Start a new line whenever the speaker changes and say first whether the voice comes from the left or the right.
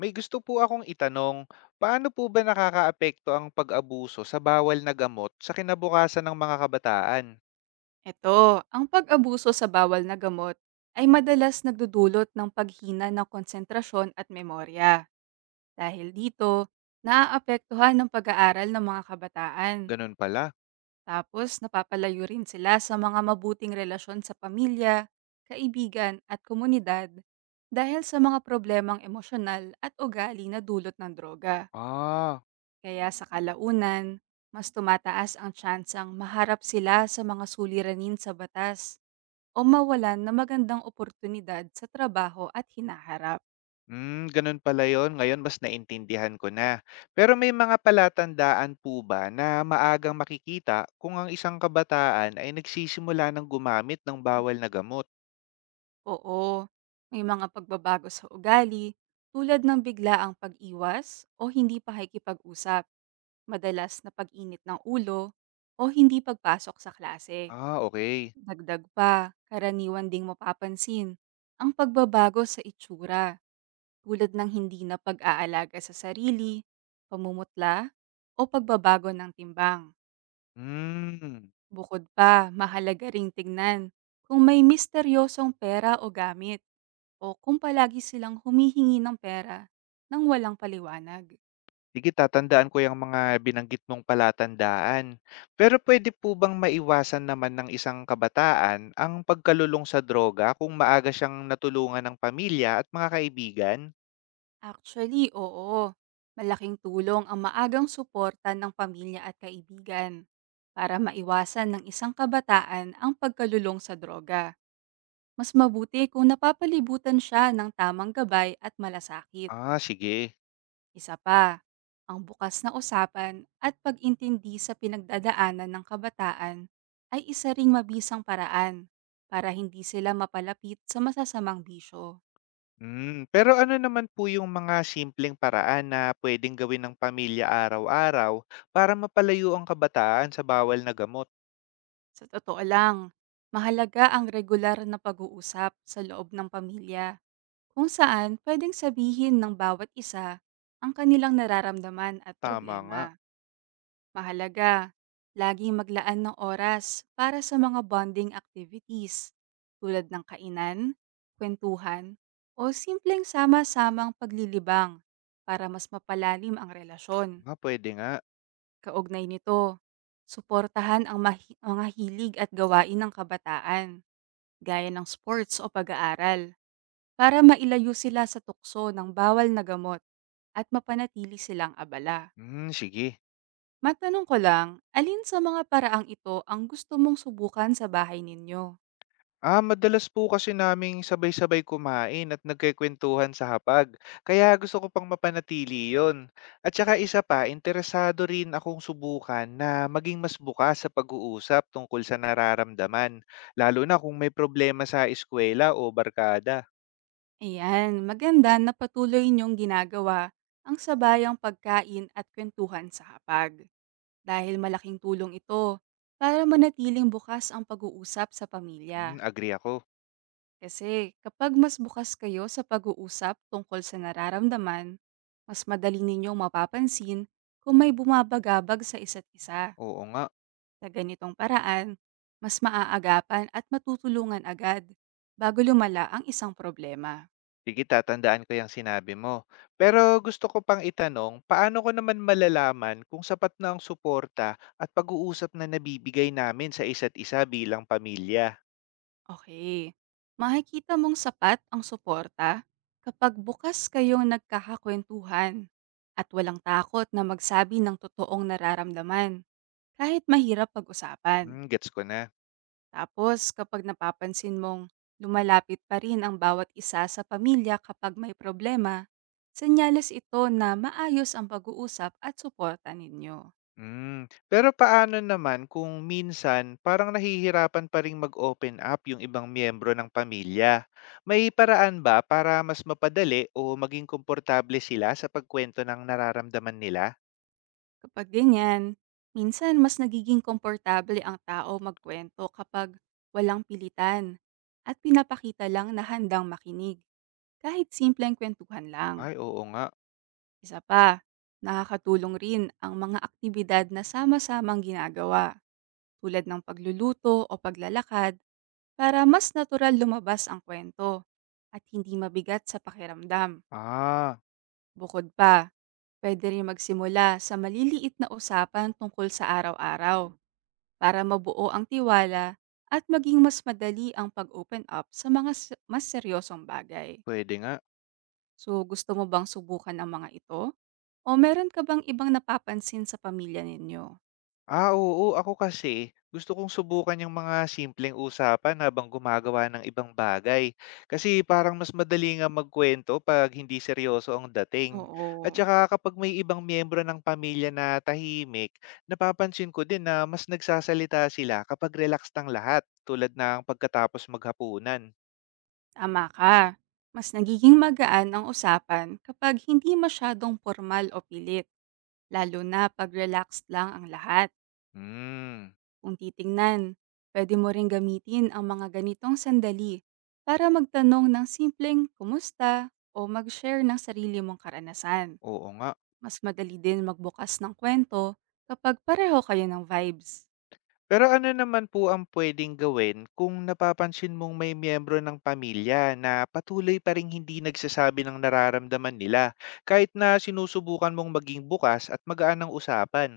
left: May gusto po akong itanong, paano po ba nakakaapekto ang pag-abuso sa bawal na gamot sa kinabukasan ng mga kabataan?
right: Ito, ang pag-abuso sa bawal na gamot ay madalas nagdudulot ng paghina ng konsentrasyon at memorya. Dahil dito, naaapektuhan ng pag-aaral ng mga kabataan.
left: Ganun pala.
right: Tapos, napapalayo rin sila sa mga mabuting relasyon sa pamilya, kaibigan at komunidad dahil sa mga problemang emosyonal at ugali na dulot ng droga.
left: Ah,
right: Kaya sa kalaunan, mas tumataas ang tsansang maharap sila sa mga suliranin sa batas o mawalan ng magandang oportunidad sa trabaho at hinaharap.
left: ganun pala yon. Ngayon mas naintindihan ko na. Pero may mga palatandaan po ba na maagang makikita kung ang isang kabataan ay nagsisimula ng gumamit ng bawal na gamot?
right: Oo, may mga pagbabago sa ugali tulad ng biglaang pag-iwas o hindi pakikipag-usap, madalas na pag-init ng ulo o hindi pagpasok sa klase.
left: Ah, okay.
right: Dagdag pa, karaniwan ding mapapansin ang pagbabago sa itsura tulad ng hindi na pag-aalaga sa sarili, pamumutla o pagbabago ng timbang.
left: Hmm.
right: Bukod pa, mahalaga ring tingnan kung may misteryosong pera o gamit o kung palagi silang humihingi ng pera nang walang paliwanag.
left: Sige, tatandaan ko yung mga binanggit mong palatandaan. Pero pwede po bang maiwasan naman ng isang kabataan ang pagkalulong sa droga kung maaga siyang natulungan ng pamilya at mga kaibigan?
right: Actually, oo. Malaking tulong ang maagang suporta ng pamilya at kaibigan para maiwasan ng isang kabataan ang pagkalulong sa droga. Mas mabuti kung napapalibutan siya ng tamang gabay at malasakit.
left: Ah, sige.
right: Isa pa, ang bukas na usapan at pag-intindi sa pinagdadaanan ng kabataan ay isa ring mabisang paraan para hindi sila mapalapit sa masasamang bisyo.
left: Pero ano naman po yung mga simpleng paraan na puwedeng gawin ng pamilya araw-araw para mapalayo ang kabataan sa bawal na gamot?
right: Sa totoo lang, mahalaga ang regular na pag-uusap sa loob ng pamilya kung saan pwedeng sabihin ng bawat isa ang kanilang nararamdaman at
left: Tama nga.
right: problema. Mahalaga, laging maglaan ng oras para sa mga bonding activities tulad ng kainan, kwentuhan, o simpleng sama-samang paglilibang para mas mapalalim ang relasyon.
left: Nga, puwede nga.
right: Kaugnay nito, suportahan ang mga hilig at gawain ng kabataan, gaya ng sports o pag-aaral, para mailayo sila sa tukso ng bawal na gamot at mapanatili silang abala.
left: Hmm, sige.
right: Matanong ko lang, alin sa mga paraang ito ang gusto mong subukan sa bahay ninyo?
left: Ah, madalas po kasi naming sabay-sabay kumain at nagkukwentuhan sa hapag. Kaya gusto ko pang mapanatili yon. At saka isa pa, interesado rin akong subukan na maging mas bukas sa pag-uusap tungkol sa nararamdaman. Lalo na kung may problema sa eskwela o barkada.
right: Ayan, maganda na patuloy niyong ginagawa ang sabayang pagkain at kwentuhan sa hapag. Dahil malaking tulong ito para manatiling bukas ang pag-uusap sa pamilya.
left: Agree ako.
right: Kasi kapag mas bukas kayo sa pag-uusap tungkol sa nararamdaman, mas madali ninyong mapapansin kung may bumabagabag sa isa't isa.
left: Oo nga.
right: Sa ganitong paraan, mas maaagapan at matutulungan agad bago lumala ang isang problema.
left: Sige, tatandaan ko yung sinabi mo. Pero gusto ko pang itanong, paano ko naman malalaman kung sapat na ang suporta at pag-uusap na nabibigay namin sa isa't isa bilang pamilya?
right: Okay. Makikita mong sapat ang suporta kapag bukas kayong nagkakakwentuhan at walang takot na magsabi ng totoong nararamdaman kahit mahirap pag-usapan.
left: Gets ko na.
right: Tapos kapag napapansin mong lumalapit pa rin ang bawat isa sa pamilya kapag may problema, senyales ito na maayos ang pag-uusap at suporta ninyo.
left: Hmm, pero paano naman kung minsan parang nahihirapan pa ring mag-open up yung ibang miyembro ng pamilya? May paraan ba para mas mapadali o maging komportable sila sa pagkuwento ng nararamdaman nila?
right: Kapag ganyan, minsan mas nagiging komportable ang tao magkwento kapag walang pilitan at pinapakita lang na handang makinig kahit simpleng kwentuhan lang.
left: Ay, oo nga.
right: Isa pa, nakakatulong rin ang mga aktibidad na sama-samang ginagawa tulad ng pagluluto o paglalakad para mas natural lumabas ang kwento at hindi mabigat sa pakiramdam.
left: Ah,
right: Bukod pa, pwede rin magsimula sa maliliit na usapan tungkol sa araw-araw para mabuo ang tiwala at maging mas madali ang pag-open up sa mas seryosong bagay.
left: pwede nga.
right: So, gusto mo bang subukan ang mga ito? O meron ka bang ibang napapansin sa pamilya ninyo?
left: Ah, oo. Ako kasi, gusto kong subukan yung mga simpleng usapan habang gumagawa ng ibang bagay. Kasi parang mas madali nga magkwento pag hindi seryoso ang dating. At
right: Oo,
left: saka kapag may ibang miyembro ng pamilya na tahimik, napapansin ko din na mas nagsasalita sila kapag relaxed ang lahat, tulad ng pagkatapos maghapunan.
right: tama ka. Mas nagiging magaan ang usapan kapag hindi masyadong formal o pilit, lalo na pag relaxed lang ang lahat.
left: Hmm,
right: Kung titingnan, pwede mo ring gamitin ang mga ganitong sandali para magtanong ng simpleng kumusta o mag-share ng sarili mong karanasan.
left: oo nga.
right: Mas madali din magbukas ng kwento kapag pareho kayo ng vibes.
left: Pero ano naman po ang pwedeng gawin kung napapansin mong may miyembro ng pamilya na patuloy pa ring hindi nagsasabi ng nararamdaman nila kahit na sinusubukan mong maging bukas at magaan ang usapan?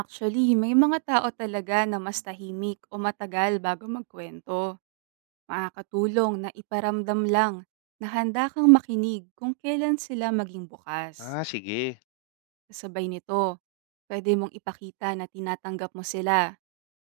right: Actually, may mga tao talaga na mas tahimik o matagal bago magkwento. Makakatulong na iparamdam lang na handa kang makinig kung kailan sila maging bukas.
left: Ah, sige.
right: Kasabay nito, pwede mong ipakita na tinatanggap mo sila.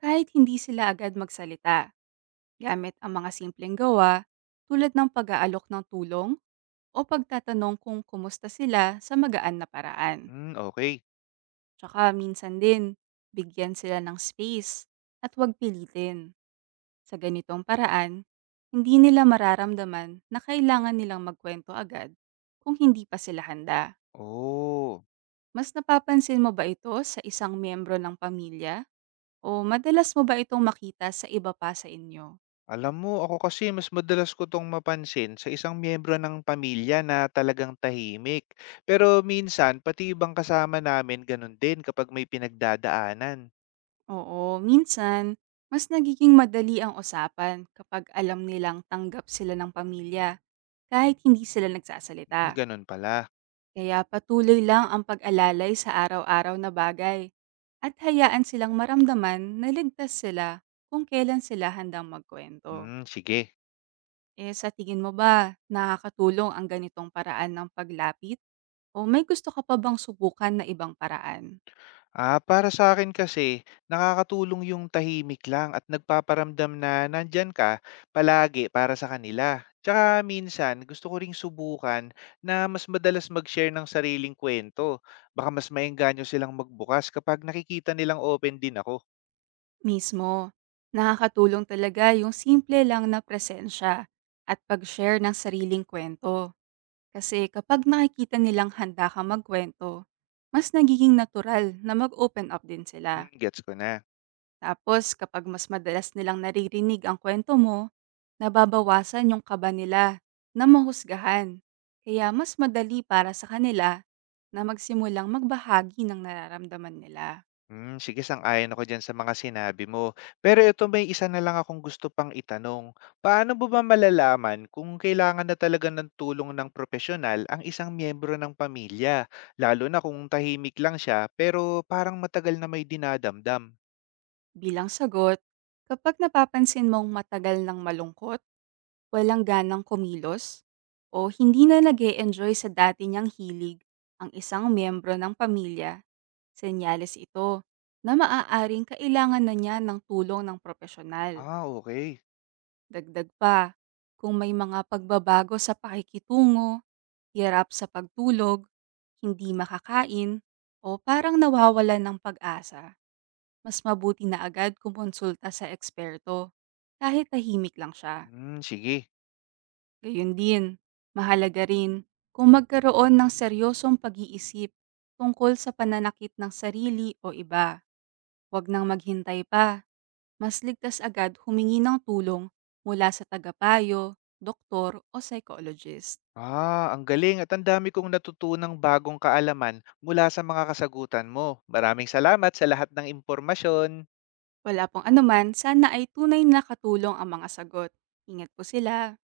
right: Kahit hindi sila agad magsalita, gamit ang mga simpleng gawa tulad ng pag-aalok ng tulong o pagtatanong kung kumusta sila sa magaan na paraan.
left: Hmm, okay.
right: Tsaka minsan din, bigyan sila ng space at huwag pilitin. Sa ganitong paraan, hindi nila mararamdaman na kailangan nilang magkwento agad kung hindi pa sila handa.
left: Oh,
right: Mas napapansin mo ba ito sa isang miyembro ng pamilya o madalas mo ba itong makita sa iba pa sa inyo?
left: alam mo ako kasi mas madalas ko tong mapansin sa isang miyembro ng pamilya na talagang tahimik. Pero minsan pati ibang kasama namin ganun din kapag may pinagdadaanan.
right: Oo, minsan, mas nagiging madali ang usapan kapag alam nilang tanggap sila ng pamilya kahit hindi sila nagsasalita.
left: Ganun pala.
right: Kaya patuloy lang ang pag-alalay sa araw-araw na bagay at hayaan silang maramdaman na ligtas sila kung kailan sila handang magkwento.
left: Hmm, sige.
right: Eh sa tingin mo ba nakakatulong ang ganitong paraan ng paglapit? O may gusto ka pa bang subukan na ibang paraan?
left: Ah, para sa akin kasi nakakatulong yung tahimik lang at nagpaparamdam na nandiyan ka palagi para sa kanila. Tsaka minsan gusto ko ring subukan na mas madalas mag-share ng sariling kwento. Baka mas maengganyo silang magbukas kapag nakikita nilang open din ako.
right: Mismo, nakakatulong talaga yung simple lang na presensya at pag-share ng sariling kwento. Kasi kapag nakikita nilang handa ka magkwento, mas nagiging natural na mag-open up din sila.
left: Gets ko na.
right: Tapos kapag mas madalas nilang naririnig ang kwento mo, nababawasan yung kaba nila na mahusgahan. Kaya mas madali para sa kanila na magsimulang magbahagi ng nararamdaman nila.
left: Hmm, sige, sang-ayon ako diyan sa mga sinabi mo. Pero ito, may isa na lang akong gusto pang itanong. Paano mo ba malalaman kung kailangan na talaga ng tulong ng propesyonal ang isang miyembro ng pamilya, lalo na kung tahimik lang siya pero parang matagal na may dinadamdam?
right: Bilang sagot, kapag napapansin mong matagal ng malungkot, walang ganang kumilos, o hindi na nag enjoy sa dati niyang hilig ang isang miyembro ng pamilya, senyales ito na maaaring kailangan na niya ng tulong ng profesional.
left: Ah, okay.
right: Dagdag pa, kung may mga pagbabago sa pakikitungo, hirap sa pagtulog, hindi makakain, o parang nawawala ng pag-asa, mas mabuti na agad kumonsulta sa eksperto, kahit tahimik lang siya.
left: Hmm, sige.
right: Gayun din, mahalaga rin kung magkaroon ng seryosong pag-iisip tungkol sa pananakit ng sarili o iba. Huwag nang maghintay pa, mas ligtas agad humingi ng tulong mula sa tagapayo, doktor o psychologist.
left: Ah, ang galing at ang dami kong natutunang bagong kaalaman mula sa mga kasagutan mo. Maraming salamat sa lahat ng impormasyon.
right: Wala pong anuman, sana ay tunay na katulong ang mga sagot. Ingat po sila.